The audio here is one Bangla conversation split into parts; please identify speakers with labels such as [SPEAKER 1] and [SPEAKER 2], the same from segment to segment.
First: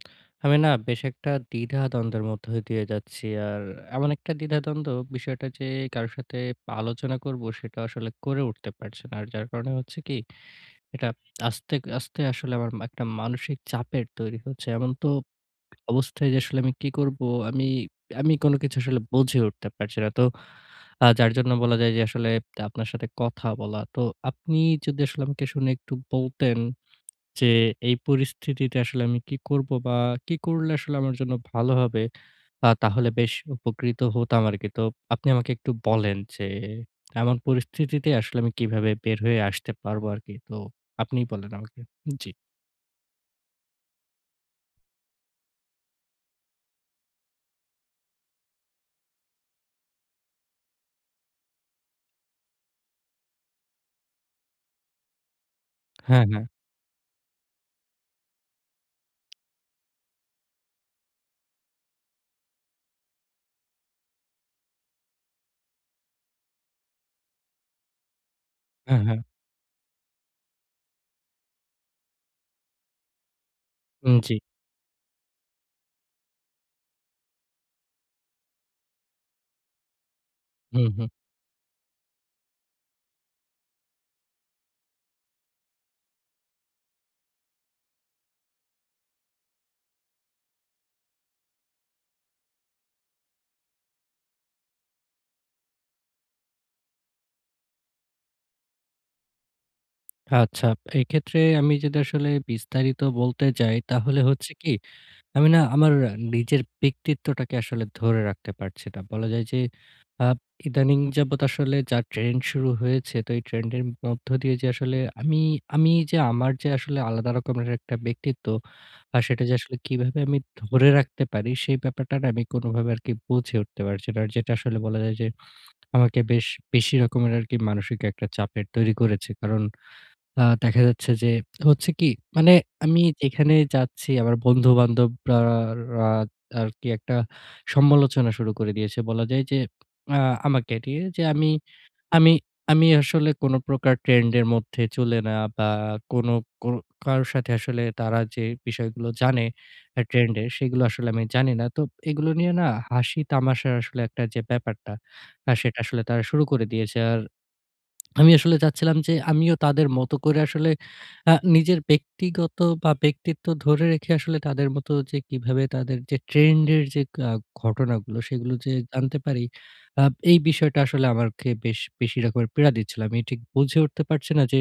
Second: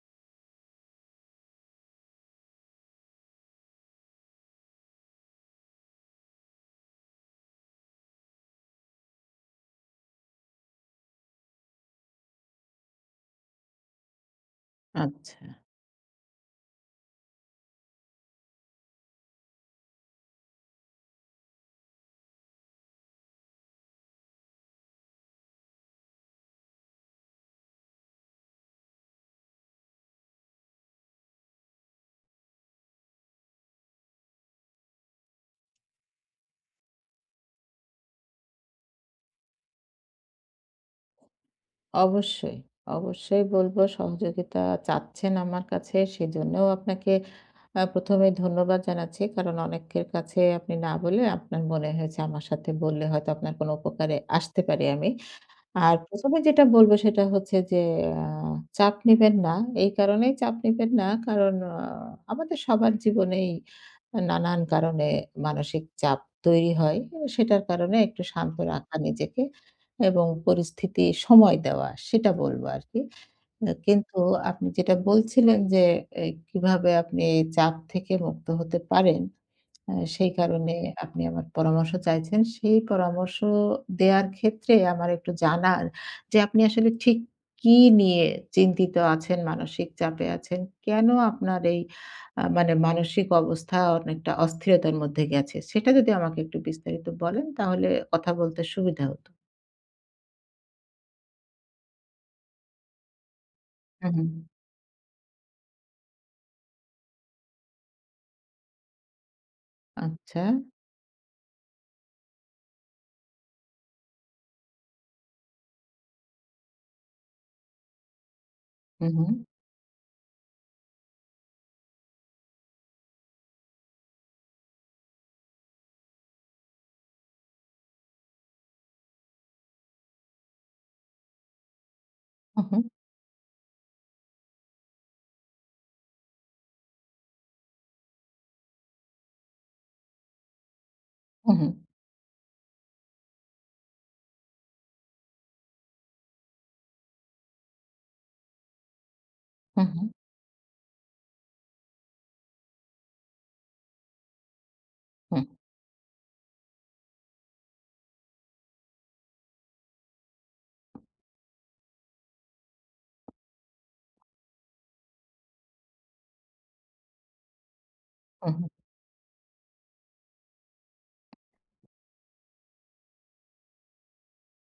[SPEAKER 1] আমি না বেশ একটা দ্বিধাদ্বন্দ্বের মধ্যে দিয়ে যাচ্ছি। আর এমন একটা দ্বিধাদ্বন্দ্ব বিষয়টা, যে কারো সাথে আলোচনা করব, সেটাও আসলে করে উঠতে পারছি না। আর যার কারণে হচ্ছে কি, এটা আস্তে, আস্তে আসলে আমার এম একটা মানসিক চাপের তৈরি হচ্ছে। এমন তো
[SPEAKER 2] আচ্ছা।
[SPEAKER 1] অবস্থায় যে আসলে আমি কি করবো, আমি আমি কোন কিছু আসলে বুঝে উঠতে পারছি না। তো আ যার জন্য বলা যায় যে আসলে আপনার সাথে কথা বলা। তো আপনি যদি আসলে আমাকে শুনে একটু বলতেন, যে এই পরিস্থিতিতে আসলে আমি কি করবো, বা কি করলে আসলে আমার জন্য ভালো হবে? আ তাহলে বেশ উপকৃত হতাম আরকি। তো আপনি আমাকে একটু বলেন, যে এমন পরিস্থিতিতে আসলে আমি কিভাবে বের হয়ে আসতে পারবো আরকি? তো আপনি বলেন আমাকে। জি।
[SPEAKER 2] অবশ্যই। অবশ্যই বলব, সহযোগিতা চাচ্ছেন আমার কাছে, সেজন্যও আপনাকে আ ১ম এই ধন্যবাদ জানাচ্ছি, কারণ অনেকের কাছে আপনি না বলে আপনার মনে হয়েছে, আমার সাথে বললে হয়তো আপনার কোন উপকারে আসতে পারি আমি। আর
[SPEAKER 1] হ্যাঁ,
[SPEAKER 2] ১ম এ
[SPEAKER 1] হ্যাঁ।
[SPEAKER 2] যেটা বলব, সেটা হচ্ছে যে আ চাপ নিবেন না, এই কারণেই চাপ নিবেন না, কারণ আ আমাদের সবার জীবনেই নানান কারণে মানসিক চাপ তৈরি হয়। অ সেটার কারণে একটু শান্ত রাখা
[SPEAKER 1] হ্যাঁ, হ্যাঁ।
[SPEAKER 2] নিজেকে এবং পরিস্থিতি সময় দেওয়া, সেটা বলবো আরকি। আ
[SPEAKER 1] উম,
[SPEAKER 2] কিন্তু
[SPEAKER 1] জি।
[SPEAKER 2] আপনি যেটা বলছিলেন, যে এ কিভাবে আপনি চাপ থেকে মুক্ত হতে পারেন? আ সেই কারণে
[SPEAKER 1] হুম, হুম।
[SPEAKER 2] আপনি আমার পরামর্শ চাইছেন। সেই পরামর্শ দেওয়ার ক্ষেত্রে আমার একটু জানার যে আপনি আসলে ঠিক কী নিয়ে চিন্তিত আছেন, মানসিক চাপে আছেন? কেন আপনার এই আ মানে মানসিক অবস্থা অনেকটা অস্থিরতার মধ্যে গেছে? সেটা যদি আমাকে একটু বিস্তারিত বলেন, তাহলে কথা বলতে সুবিধা হতো।
[SPEAKER 1] আচ্ছা। এক্ষেত্রে আমি যদি আসলে বিস্তারিত বলতে যাই,
[SPEAKER 2] হু,
[SPEAKER 1] তাহলে
[SPEAKER 2] হু।
[SPEAKER 1] হচ্ছে কি? আমি না আমার নিজের ব্যক্তিত্বটাকে আসলে ধরে রাখতে পারছি না। বলা যায় যে আব
[SPEAKER 2] আচ্ছা।
[SPEAKER 1] ইদানিং যাবত আসলে যা ট্রেন্ড শুরু হয়েছে। তো এই ট্রেন্ড এর মধ্য দিয়ে যে আসলে আমি আমি যে আমার যে আসলে আলাদা রকমের একটা ব্যক্তিত্ব
[SPEAKER 2] হু,
[SPEAKER 1] আ সেটা
[SPEAKER 2] হু।
[SPEAKER 1] যে আসলে কিভাবে আমি ধরে রাখতে পারি? সে ব্যাপারটা না আমি কোনোভাবে আরকি বুঝে উঠতে পারছি না। আর যেটা আসলে বলা যায় যে আমাকে বেশ বেশি রকমের আরকি মানসিক একটা চাপের তৈরি করেছে। কারণ আ দেখা যাচ্ছে যে হচ্ছে কি? মানে
[SPEAKER 2] হু, হু।
[SPEAKER 1] আমি যেখানে যাচ্ছি আমার বন্ধু-বান্ধবরা রা আরকি একটা সমালোচনা শুরু করে দিয়েছে। বলা যায় যে আ আমাকে নিয়ে যে, আমি
[SPEAKER 2] হু, হু।
[SPEAKER 1] আমি আমি আসলে কোনো প্রকার ট্রেন্ড এর মধ্যে চলে না বা কোনো কো কারোর সাথে আসলে তারা যে বিষয়গুলো জানে
[SPEAKER 2] হু,
[SPEAKER 1] আ
[SPEAKER 2] হু।
[SPEAKER 1] ট্রেন্ড এর, সেগুলো আসলে আমি জানি না। তো এগুলো নিয়ে না হাসি, তামাশার আসলে একটা যে ব্যাপারটা
[SPEAKER 2] হুম।
[SPEAKER 1] আ সেটা আসলে তারা শুরু করে দিয়েছে। আর আমি আসলে চাচ্ছিলাম যে আমিও তাদের মতো করে আসলে আ নিজের ব্যক্তিগত বা ব্যক্তিত্ব ধরে রেখে আসলে তাদের মতো যে কিভাবে তাদের যে ট্রেন্ড এর যে আ ঘটনাগুলো
[SPEAKER 2] হু,
[SPEAKER 1] সেগুলো
[SPEAKER 2] হু।
[SPEAKER 1] যে জানতে পারি, আ এই বিষয়টা আসলে আমাকে বেশ বেশি রকমের পীড়া দিচ্ছিল। আমি ঠিক বুঝে উঠতে পারছি না যে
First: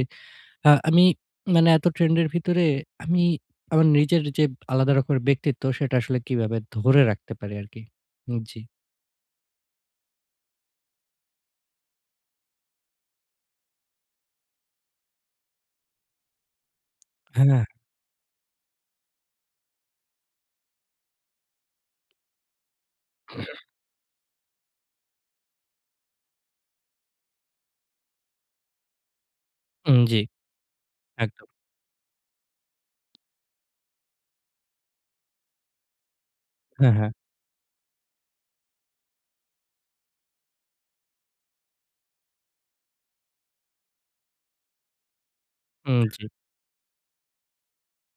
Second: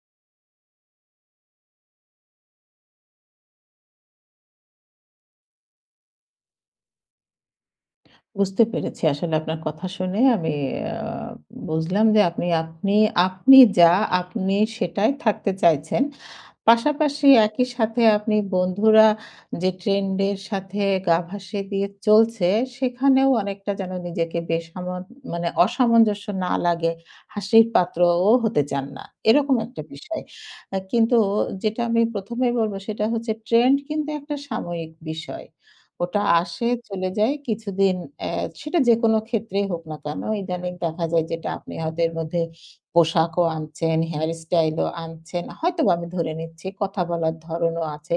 [SPEAKER 1] আ আমি মানে এতো ট্রেন্ড এর ভিতরে আমি আমার নিজের যে আলাদা রকমের ব্যক্তিত্ব, সেটা আসলে কিভাবে ধরে রাখতে পারি আরকি? উম জি।
[SPEAKER 2] বুঝতে পেরেছি। আসলে আপনার কথা শুনে আমি আ বুঝলাম যে আপনি, আপনি আপনি যা আপনি সেটাই থাকতে চাইছেন। পাশাপাশি
[SPEAKER 1] হ্যাঁ।
[SPEAKER 2] একই সাথে আপনি বন্ধুরা যে ট্রেন্ড এর সাথে গা ভাসিয়ে দিয়ে চলছে সেখানেও অনেকটা যেন নিজেকে বেসামাল মানে অসামঞ্জস্য না লাগে, হাসির পাত্রও হতে চান না। এরকম একটা
[SPEAKER 1] উম জি।
[SPEAKER 2] বিষয়। আ কিন্তু
[SPEAKER 1] একদম।
[SPEAKER 2] যেটা আমি ১ম এই বলব সেটা হচ্ছে ট্রেন্ড কিন্তু একটা সাময়িক বিষয়। ওটা আসে,
[SPEAKER 1] হ্যাঁ,
[SPEAKER 2] চলে
[SPEAKER 1] হ্যাঁ।
[SPEAKER 2] যায় কিছুদিন অ্যা সেটা যেকোনো ক্ষেত্রেই হোক না কেন। ইদানিং দেখা যায় যেটা আপনি হয়তো এর মধ্যে পোশাকও আনছেন, হেয়ার স্টাইলও আনছেন। হয়তোবা
[SPEAKER 1] উম
[SPEAKER 2] আমি
[SPEAKER 1] জি।
[SPEAKER 2] ধরে নিচ্ছি। কথা বলার ধরণও আছে।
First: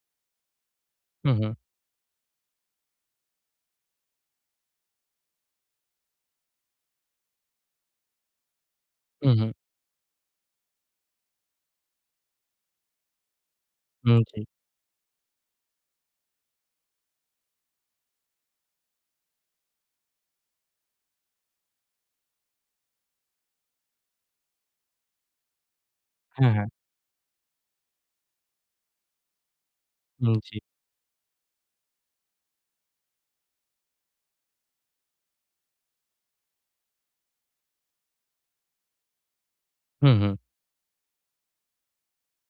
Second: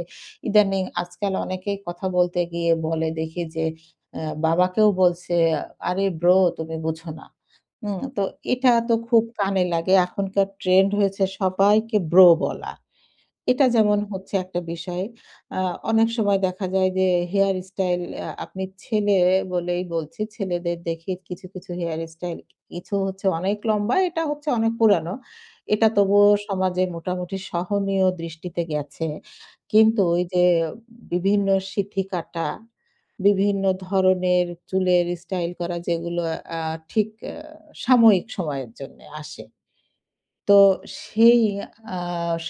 [SPEAKER 2] ইদানিং
[SPEAKER 1] হু,
[SPEAKER 2] আজকাল
[SPEAKER 1] হু।
[SPEAKER 2] অনেকেই কথা বলতে গিয়ে বলে দেখি যে অ্যা বাবাকেও বলছে, "আরে ব্রো, তুমি বুঝো না।" হুম? তো এটা তো খুব
[SPEAKER 1] হু, হু।
[SPEAKER 2] কানে লাগে। এখনকার ট্রেন্ড হয়েছে সবাইকে ব্রো বলা। এটা যেমন
[SPEAKER 1] উম
[SPEAKER 2] হচ্ছে
[SPEAKER 1] জি।
[SPEAKER 2] একটা বিষয়। আ অনেক সময় দেখা যায় যে হেয়ার স্টাইল আ আপনি ছেলে বলেই বলছি। ছেলেদের দেখি কিছু, কিছু হেয়ার স্টাইল কিছু হচ্ছে অনেক লম্বা। এটা হচ্ছে অনেক পুরানো। এটা তবুও
[SPEAKER 1] হ্যাঁ, হ্যাঁ।
[SPEAKER 2] সমাজে মোটামুটি সহনীয় দৃষ্টিতে গেছে। কিন্তু
[SPEAKER 1] উম
[SPEAKER 2] ওইযে
[SPEAKER 1] জি।
[SPEAKER 2] বিভিন্ন সিঁথিকাটা, বিভিন্ন ধরনের চুলের স্টাইল করা যেগুলো আ ঠিক আ সাময়িক সময়ের জন্যে আসে।
[SPEAKER 1] হু, হু।
[SPEAKER 2] তো সেই আ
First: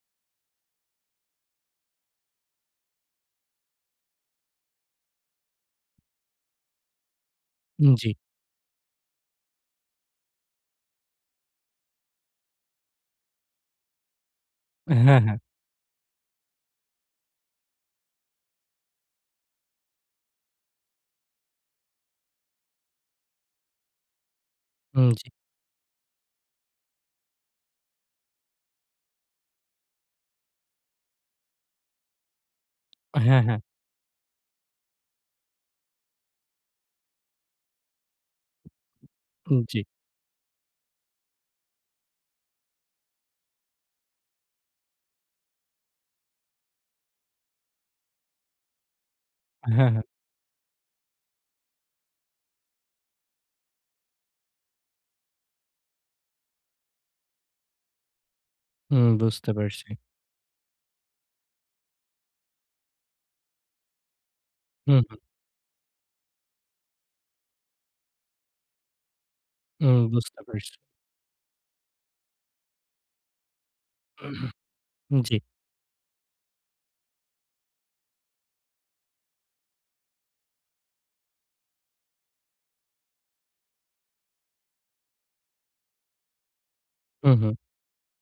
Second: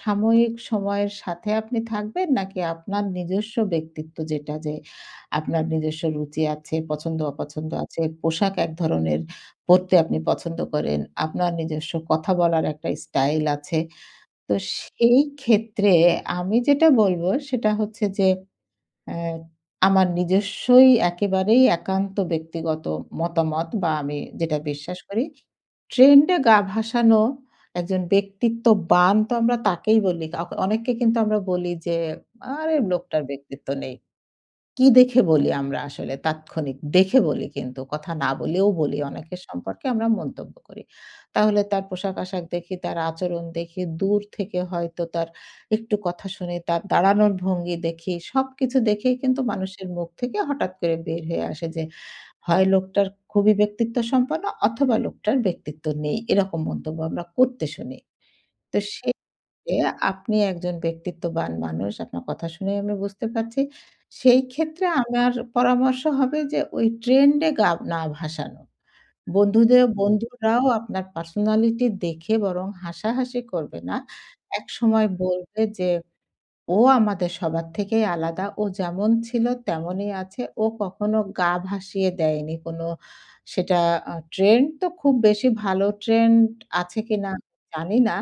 [SPEAKER 2] সাময়িক সময়ের সাথে আপনি থাকবেন? নাকি আপনার নিজস্ব ব্যক্তিত্ব যেটা যে আপনার নিজস্ব রুচি আছে, পছন্দ-অপছন্দ
[SPEAKER 1] উম
[SPEAKER 2] আছে,
[SPEAKER 1] জি।
[SPEAKER 2] পোশাক এক ধরনের পড়তে আপনি পছন্দ করেন। আপনার নিজস্ব কথা বলার একটা স্টাইল আছে। তো সেই
[SPEAKER 1] হ্যাঁ, হ্যাঁ।
[SPEAKER 2] ক্ষেত্রে আমি যেটা বলবো সেটা হচ্ছে যে আ আমার নিজস্বই একেবারেই একান্ত ব্যক্তিগত মতামত বা আমি যেটা বিশ্বাস
[SPEAKER 1] উম জি।
[SPEAKER 2] করি। ট্রেন্ড এ গা ভাসানো একজন ব্যক্তিত্ববান তো আমরা তাকেই বলি। কাউ অনেককে কিন্তু আমরা বলি যে, "আরে লোকটার
[SPEAKER 1] হ্যাঁ, হ্যাঁ।
[SPEAKER 2] ব্যক্তিত্ব নেই।" কি দেখে বলি? আমরা আসলে তাৎক্ষণিক দেখে বলি কিন্তু কথা না বলেও বলি। অনেকের
[SPEAKER 1] উম জি।
[SPEAKER 2] সম্পর্কে আমরা মন্তব্য করি। তাহলে তার পোশাক-আশাক দেখি, তার আচরণ দেখি, দূর থেকে হয়তো তার একটু কথা শুনি, তার দাঁড়ানোর ভঙ্গি দেখি, সবকিছু দেখেই কিন্তু মানুষের
[SPEAKER 1] হ্যাঁ, হ্যাঁ।
[SPEAKER 2] মুখ থেকে হঠাৎ করে বের হয়ে আসে যে, "হয় লোকটার খুবই ব্যক্তিত্ব সম্পন্ন অথবা লোকটার ব্যক্তিত্ব নেই।" এরকম মন্তব্য আমরা করতে শুনি। তো
[SPEAKER 1] হুম।
[SPEAKER 2] সেই
[SPEAKER 1] বুঝতে
[SPEAKER 2] ক্ষেত্রে
[SPEAKER 1] পারছি।
[SPEAKER 2] আপনি একজন ব্যক্তিত্ববান মানুষ। আপনার কথা শুনেই আমি বুঝতে পারছি। সেই ক্ষেত্রে
[SPEAKER 1] হু, হু।
[SPEAKER 2] আমার পরামর্শ হবে যে ওই ট্রেন্ড এ গা না ভাসানো। বন্ধুদের
[SPEAKER 1] হুম। বুঝতে
[SPEAKER 2] বন্ধুরাও
[SPEAKER 1] পারছি।
[SPEAKER 2] আপনার পার্সোনালিটি দেখে বরং হাসাহাসি করবে না। একসময়
[SPEAKER 1] উম জি।
[SPEAKER 2] বলবে যে, "ও আমাদের সবার থেকেই আলাদা, ও যেমন ছিল তেমনই আছে, ও কখনো গা ভাসিয়ে দেয়নি।" কোনো সেটা আ ট্রেন্ড তো খুব বেশি ভালো ট্রেন্ড আছে কিনা
[SPEAKER 1] হু,
[SPEAKER 2] আমি
[SPEAKER 1] হু।
[SPEAKER 2] জানি না।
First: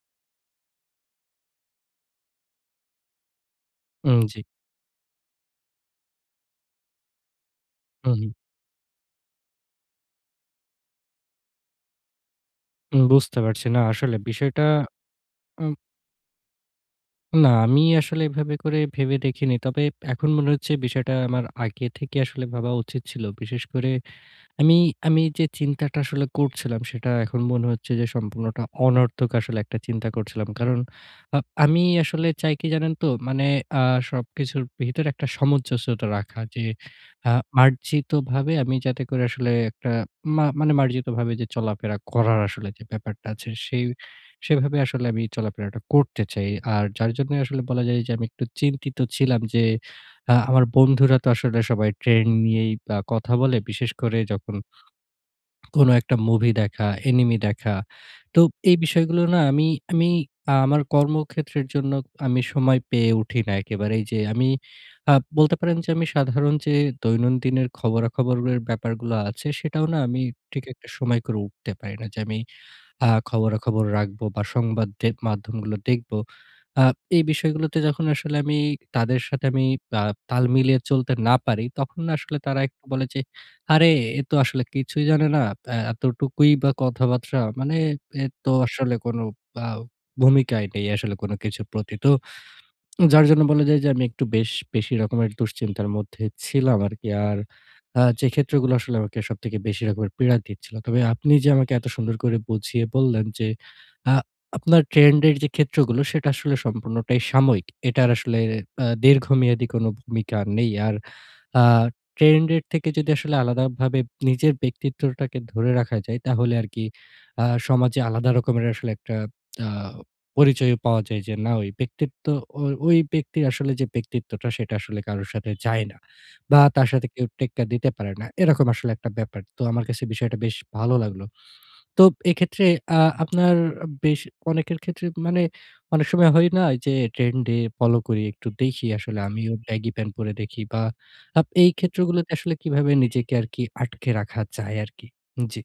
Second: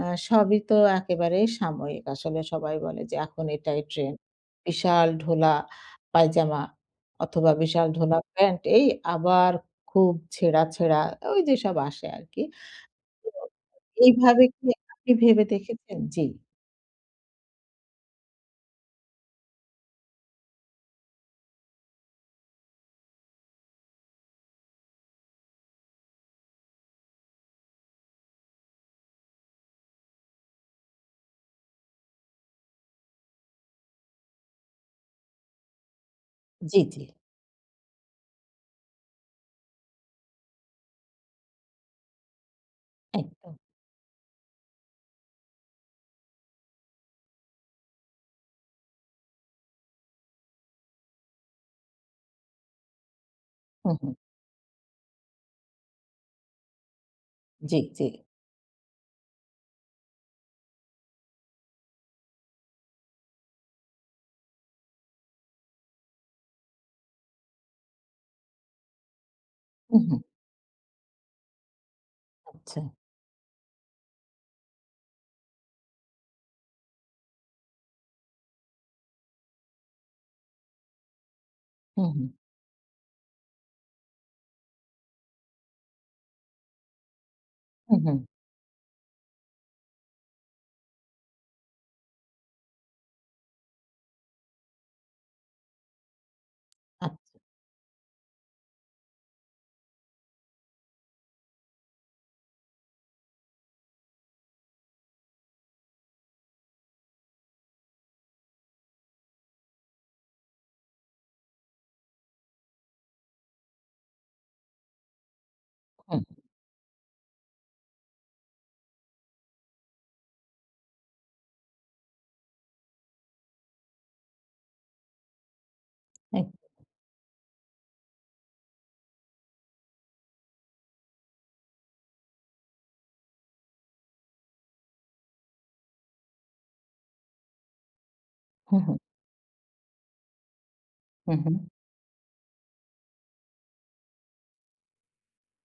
[SPEAKER 2] আ সবই তো একেবারেই সাময়িক। আসলে সবাই বলে যে এখন এটাই ট্রেন্ড।
[SPEAKER 1] উম জি।
[SPEAKER 2] বিশাল ঢোলা পায়জামা অথবা বিশাল
[SPEAKER 1] হু,
[SPEAKER 2] ঢোলা
[SPEAKER 1] হু।
[SPEAKER 2] প্যান্ট এই আবার খুব ছেঁড়া, ছেঁড়া ঐ যেসব আসে আরকি।
[SPEAKER 1] উম
[SPEAKER 2] তো
[SPEAKER 1] বুঝতে পারছি। না, আসলে
[SPEAKER 2] এইভাবে
[SPEAKER 1] বিষয়টা
[SPEAKER 2] কি আপনি ভেবে
[SPEAKER 1] উম
[SPEAKER 2] দেখেছেন? জি।
[SPEAKER 1] না, আমি আসলে এভাবে করে ভেবে দেখিনি। তবে এখন মনে হচ্ছে বিষয়টা আমার আগে থেকে আসলে ভাবা উচিত ছিল। বিশেষ করে আমি, আমি যে চিন্তাটা আসলে করছিলাম, সেটা এখন মনে হচ্ছে যে সম্পূর্ণ অনর্থক আসলে একটা চিন্তা করছিলাম। কারণ আ আমি আসলে চাই কি জানেন তো? মানে আ সবকিছুর ভিতরে একটা সামঞ্জস্যতা রাখা যে
[SPEAKER 2] জি। জি।
[SPEAKER 1] আ মার্জিতভাবে আমি যাতে করে আসলে একটা মা মানে মার্জিতভাবে যে চলাফেরা করার আসলে যে ব্যাপারটা আছে
[SPEAKER 2] একদম।
[SPEAKER 1] সেই সেইভাবে আসলে আমি চলাফেরাটা করতে চাই। আর যার জন্য আসলে বলা যায় যে আমি একটু চিন্তিত ছিলাম যে, আ আমার বন্ধুরা তো আসলে সবাই trend নিয়েই আ কথা বলে। বিশেষ
[SPEAKER 2] হুম, হুম।
[SPEAKER 1] করে যখন, কোন একটা movie দেখা, anime দেখা।
[SPEAKER 2] জি, জি।
[SPEAKER 1] তো এই বিষয়গুলো না আমি আমি আ আমার কর্মক্ষেত্রের জন্য আমি সময় পেয়ে উঠি না একেবারেই যে আমি আ বলতে পারেন যে আমি সাধারণ যে দৈনন্দিনের খবরাখবরের ব্যাপারগুলো আছে সেটাও না
[SPEAKER 2] উহু।
[SPEAKER 1] আমি ঠিক একটা সময় করে উঠতে পারি না। যে আমি
[SPEAKER 2] আচ্ছা।
[SPEAKER 1] আ খবরাখবর রাখবো বা সংবাদ দে মাধ্যমগুলো দেখব। আ এই বিষয়গুলোতে যখন আসলে আমি তাদের সাথে আমি আ তাল মিলিয়ে চলতে না পারি, তখন
[SPEAKER 2] হুম, হুম।
[SPEAKER 1] আসলে তারা এখন বলে যে, "আরে এ তো আসলে কিছুই জানে না। আ এতটুকুই বা কথাবার্তা, মানে
[SPEAKER 2] হুম, হুম।
[SPEAKER 1] এ তো আসলে কোন আ ভূমিকাই নেই আসলে কোন কিছুর প্রতি।" তো, যার জন্য বলা যায় যে, আমি একটু বেশ, বেশি রকমের দুশ্চিন্তার মধ্যে ছিলাম আরকি।
[SPEAKER 2] আচ্ছা।
[SPEAKER 1] আর আ যে ক্ষেত্রগুলো আসলে সবথেকে বেশি রকমের পীড়া দিচ্ছিল। তবে আপনি যে আমাকে এত সুন্দর করে বুঝিয়ে বললেন যে, আ আপনার ট্রেন্ড এর যে ক্ষেত্রগুলো সেটা আসলে সম্পূর্ণটাই সাময়িক। এটার আসলে আ দীর্ঘমেয়াদী কোন ভূমিকা নেই। আর আ ট্রেন্ড এর থেকে যদি আসলে আলাদাভাবে নিজের ব্যক্তিত্বটাকে ধরে রাখা যায়
[SPEAKER 2] হুম।
[SPEAKER 1] তাহলে আরকি আ সমাজে আলাদা রকমের আসলে একটা আ পরিচয় পাওয়া যায় যে না ওই ব্যক্তিত্ব ও ওই ব্যক্তির আসলে যে ব্যক্তিত্বটা সেটা আসলে কারো সাথে যায় না
[SPEAKER 2] একদম।
[SPEAKER 1] বা তার সাথে কেউ টেক্কা দিতে পারে না। এরকম আসলে একটা ব্যাপার। তো আমার কাছে বিষয়টা বেশ ভালো লাগলো। তো এক্ষেত্রে আ আপনার বেশ অনেকের ক্ষেত্রে মানে অনেক সময় হয় না যে trend এ follow করি একটু
[SPEAKER 2] হুম,
[SPEAKER 1] দেখি
[SPEAKER 2] হুম।
[SPEAKER 1] আসলে। আমিও baggy pant পরে দেখি বা
[SPEAKER 2] হু,
[SPEAKER 1] আপ
[SPEAKER 2] হুম।
[SPEAKER 1] এই ক্ষেত্রগুলোতে আসলে কীভাবে নিজেকে আর কি আটকে রাখা যায় আর কি? জি।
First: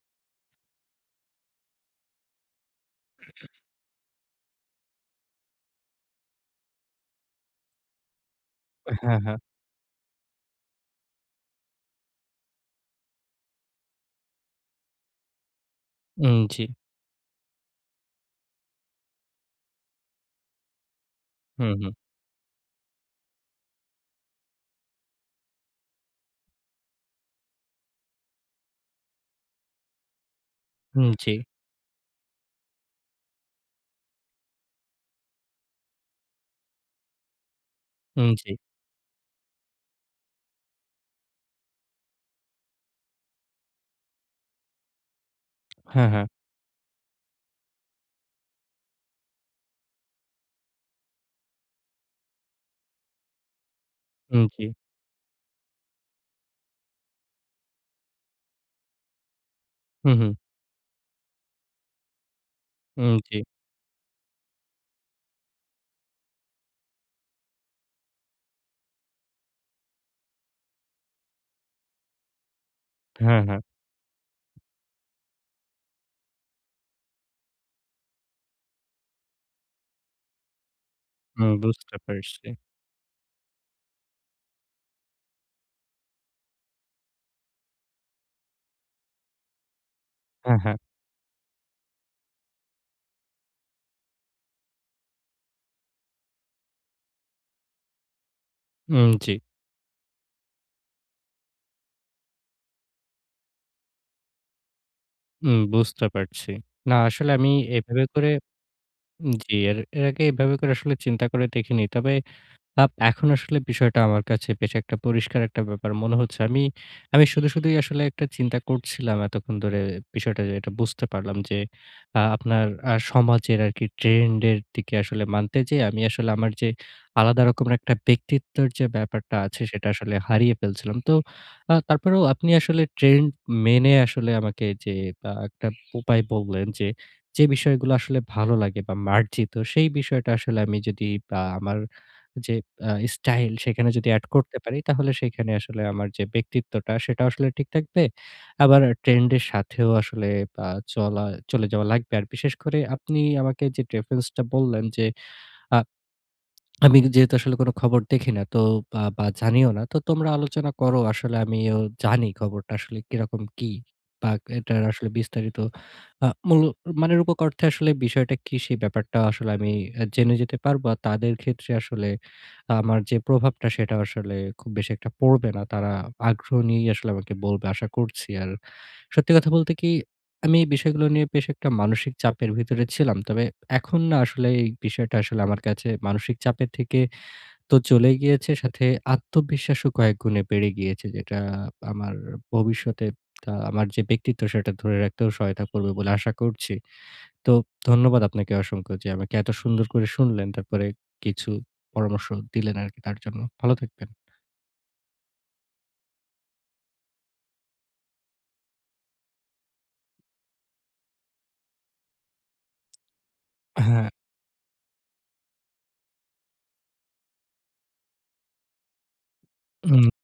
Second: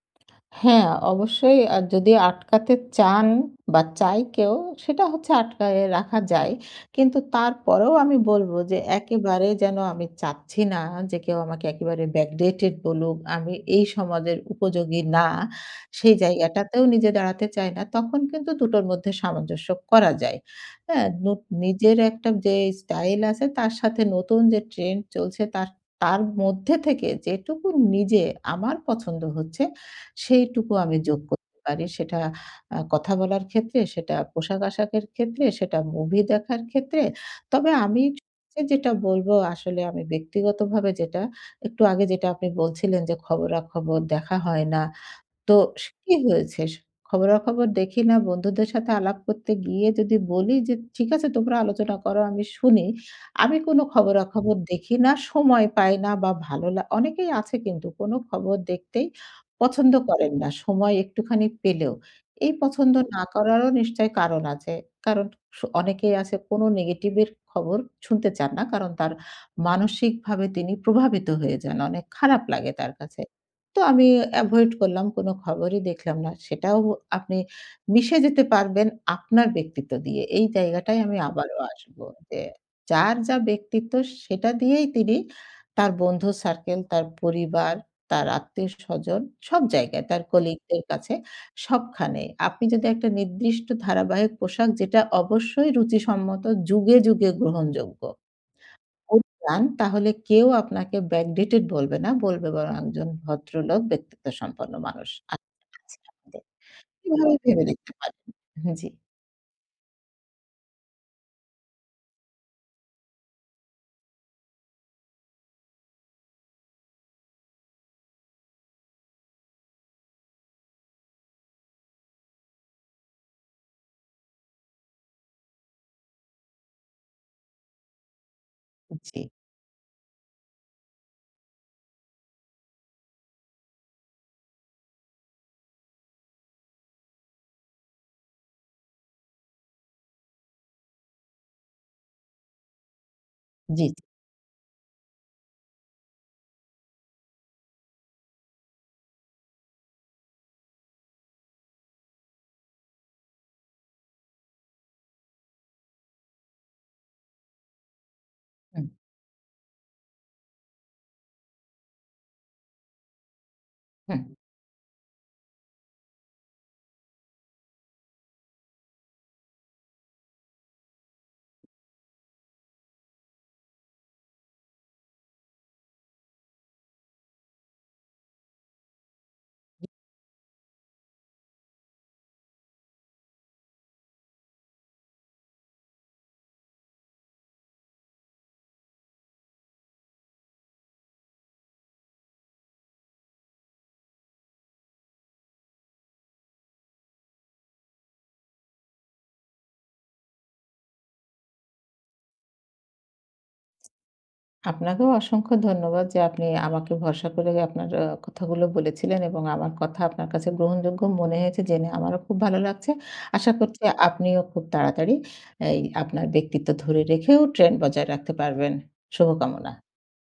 [SPEAKER 2] হ্যাঁ, অবশ্যই আর যদি আটকাতে চান বা চায় কেউ সেটা হচ্ছে আটকায়ে রাখা যায়। কিন্তু তারপরেও আমি বলব যে
[SPEAKER 1] হ্যাঁ, হ্যাঁ।
[SPEAKER 2] একেবারে যেন আমি চাচ্ছি না যে কেউ আমাকে একেবারে backdated বলুক, আমি এই সমাজের উপযোগী না, সেই
[SPEAKER 1] উম জি।
[SPEAKER 2] জায়গাটাতেও নিজে দাঁড়াতে চায় না। তখন কিন্তু দুটোর মধ্যে সামঞ্জস্য করা যায় এ্যা? নোত
[SPEAKER 1] হুম, হুম।
[SPEAKER 2] নিজের একটা যে style আছে তার সাথে নতুন যে trend চলছে তার তার মধ্যে থেকে যেটুকু নিজে আমার পছন্দ হচ্ছে সেইটুকু আমি
[SPEAKER 1] হুম,
[SPEAKER 2] যোগ
[SPEAKER 1] জি।
[SPEAKER 2] করতে পারি। সেটা আ কথা বলার ক্ষেত্রে, সেটা পোশাক-আশাকের ক্ষেত্রে, সেটা movie দেখার ক্ষেত্রে। তবে আমি
[SPEAKER 1] হুম, জি।
[SPEAKER 2] যেটা বলব আসলে আমি ব্যক্তিগতভাবে যেটা একটু আগে যেটা আপনি বলছিলেন যে খবরাখবর দেখা হয় না। তো স
[SPEAKER 1] হ্যাঁ,
[SPEAKER 2] কি
[SPEAKER 1] হ্যাঁ।
[SPEAKER 2] হয়েছে? খবরাখবর দেখি না। বন্ধুদের সাথে আলাপ করতে গিয়ে যদি বলি যে, "ঠিক আছে তোমরা আলোচনা করো আমি শুনি। আমি কোন
[SPEAKER 1] হুম,
[SPEAKER 2] খবরাখবর
[SPEAKER 1] জি।
[SPEAKER 2] দেখি না, সময় পাই না বা ভালো লা" অনেকেই আছে কিন্তু কোন খবর দেখতেই পছন্দ
[SPEAKER 1] হুম, হুম।
[SPEAKER 2] করেন না। সময় একটুখানি পেলেও। এই পছন্দ
[SPEAKER 1] হুম,
[SPEAKER 2] না
[SPEAKER 1] জি।
[SPEAKER 2] করারও নিশ্চই কারণ আছে। কারণ স অনেকেই আছে কোন নেগেটিভের খবর শুনতে চান না। কারণ তার মানসিকভাবে তিনি প্রভাবিত হয়ে যান। অনেক খারাপ লাগে তার কাছে।
[SPEAKER 1] হ্যাঁ, হ্যাঁ।
[SPEAKER 2] তো আমি avoid করলাম কোন খবরই দেখলাম না। সেটাও আপনি মিশে যেতে পারবেন আপনার ব্যক্তিত্ব দিয়ে। এই জায়গাটায় আমি
[SPEAKER 1] হুম,
[SPEAKER 2] আবারও
[SPEAKER 1] বুঝতে
[SPEAKER 2] আসব। যে
[SPEAKER 1] পারছি।
[SPEAKER 2] যার যা ব্যক্তিত্ব সেটা দিয়েই তিনি তার বন্ধুর সার্কেল, তার পরিবার, তার আত্মীয় স্বজন সব জায়গায় তার
[SPEAKER 1] হ্যাঁ,
[SPEAKER 2] colleague
[SPEAKER 1] হ্যাঁ।
[SPEAKER 2] দের কাছে সবখানেই। আপনি যদি একটা নির্দিষ্ট ধারাবাহিক পোশাক যেটা অবশ্যই রুচি সম্মত যুগে, যুগে গ্রহণযোগ্য,
[SPEAKER 1] ওম
[SPEAKER 2] পরে
[SPEAKER 1] জি।
[SPEAKER 2] যান তাহলে কেউ আপনাকে backdated বলবে না। বলবে বরং একজন ভদ্রলোক ব্যক্তিত্বসম্পন্ন মানুষ। আমি
[SPEAKER 1] উম বুঝতে
[SPEAKER 2] বলছিলাম যে
[SPEAKER 1] পারছি। না,
[SPEAKER 2] এ
[SPEAKER 1] আসলে
[SPEAKER 2] ভাবে
[SPEAKER 1] আমি
[SPEAKER 2] ভেবে দেখতে
[SPEAKER 1] এভাবে
[SPEAKER 2] পারেন?
[SPEAKER 1] করে
[SPEAKER 2] হ্যাঁ, জি।
[SPEAKER 1] উম জি এর, এর আগে এভাবে আসলে চিন্তা করে দেখিনি। তবে, আপ এখন আসলে বিষয়টা আমার কাছে বেশ একটা পরিষ্কার একটা ব্যাপার মনে হচ্ছে। আমি, আমি শুধু, শুধুই আসলে একটা চিন্তা করছিলাম এতক্ষণ ধরে বিষয়টা যেটা বুঝতে পারলাম যে আ আপনার আ সমাজের আরকি trend এর দিকে আসলে মানতে যেয়ে আমি আসলে আমার যে আলাদা রকম একটা ব্যক্তিত্বের যে
[SPEAKER 2] জি।
[SPEAKER 1] ব্যাপারটা আছে সেটা আসলে হারিয়ে ফেলছিলাম। তো আ তারপরেও আপনি আসলে trend মেনে আসলে আমাকে যে আ একটা উপায় বললেন যে, যে বিষয়গুলো আসলে ভালো লাগে বা মার্জিত সেই বিষয়টা আসলে আমি যদি আ আমার যে আ স্টাইল
[SPEAKER 2] জি,
[SPEAKER 1] সেখানে
[SPEAKER 2] জি।
[SPEAKER 1] যদি add করতে পারি তাহলে সেখানে আসলে আমার যে ব্যক্তিত্বটা সেটাও আসলে ঠিক থাকবে। আবার trend এর সাথেও আসলে আ চলা, চলে যাওয়া লাগবে। আর বিশেষ করে আপনি আমাকে যে preference টা বললেন যে আ আমি যেহেতু আসলে কোন খবর দেখি না তো
[SPEAKER 2] হুম।
[SPEAKER 1] বা বা জানিও না। তো তোমরা আলোচনা করো। আসলে আমিও জানি খবরটা আসলে কিরকম কী?
[SPEAKER 2] হুম।
[SPEAKER 1] বা এ এটার আসলে বিস্তারিত আ মুলক মানে রুপক অর্থে আসলে বিষয়টা কি? সে ব্যাপারটা আসলে আমি জেনে যেতে পারবো। আর তাদের ক্ষেত্রে আসলে আমার যে প্রভাবটা সেটা আসলে খুব বেশি একটা পড়বে না। তারা আগ্রহ নিয়েই আসলে আমাকে বলবে আশা করছি। আর সত্যি কথা বলতে কি, আমি এই বিষয়গুলো নিয়ে বেশ একটা মানসিক চাপের ভিতরে ছিলাম। তবে এখন না আসলে এই বিষয়টা আসলে আমার কাছে মানসিক চাপের থেকে তো চলে গিয়েছে। সাথে আত্মবিশ্বাসও কয়েকগুণে বেড়ে গিয়েছে। যেটা আমার ভবিষ্যতে আ আমার যে ব্যক্তিত্ব সেটা ধরে রাখতেও সহায়তা করবে বলে আশা করছি। তো ধন্যবাদ আপনাকে অসংখ্য যে আমাকে এত সুন্দর করে শুনলেন, তারপরে কিছু পরামর্শ দিলেন আরকি তার জন্য। ভালো থাকবেন।
[SPEAKER 2] আপনাকেও অসংখ্য ধন্যবাদ যে আপনি আমাকে ভরসা করে আপনার আ কথাগুলো বলেছিলেন এবং আমার কথা আপনার কাছে গ্রহণযোগ্য মনে হয়েছে জেনে আমারও খুব ভালো লাগছে। আশা করছি
[SPEAKER 1] হ্যাঁ।
[SPEAKER 2] আপনিও খুব তাড়াতাড়ি এই আপনার ব্যক্তিত্ব ধরে রেখেও trend বজায় রাখতে পারবেন। শুভকামনা।
[SPEAKER 1] হুম।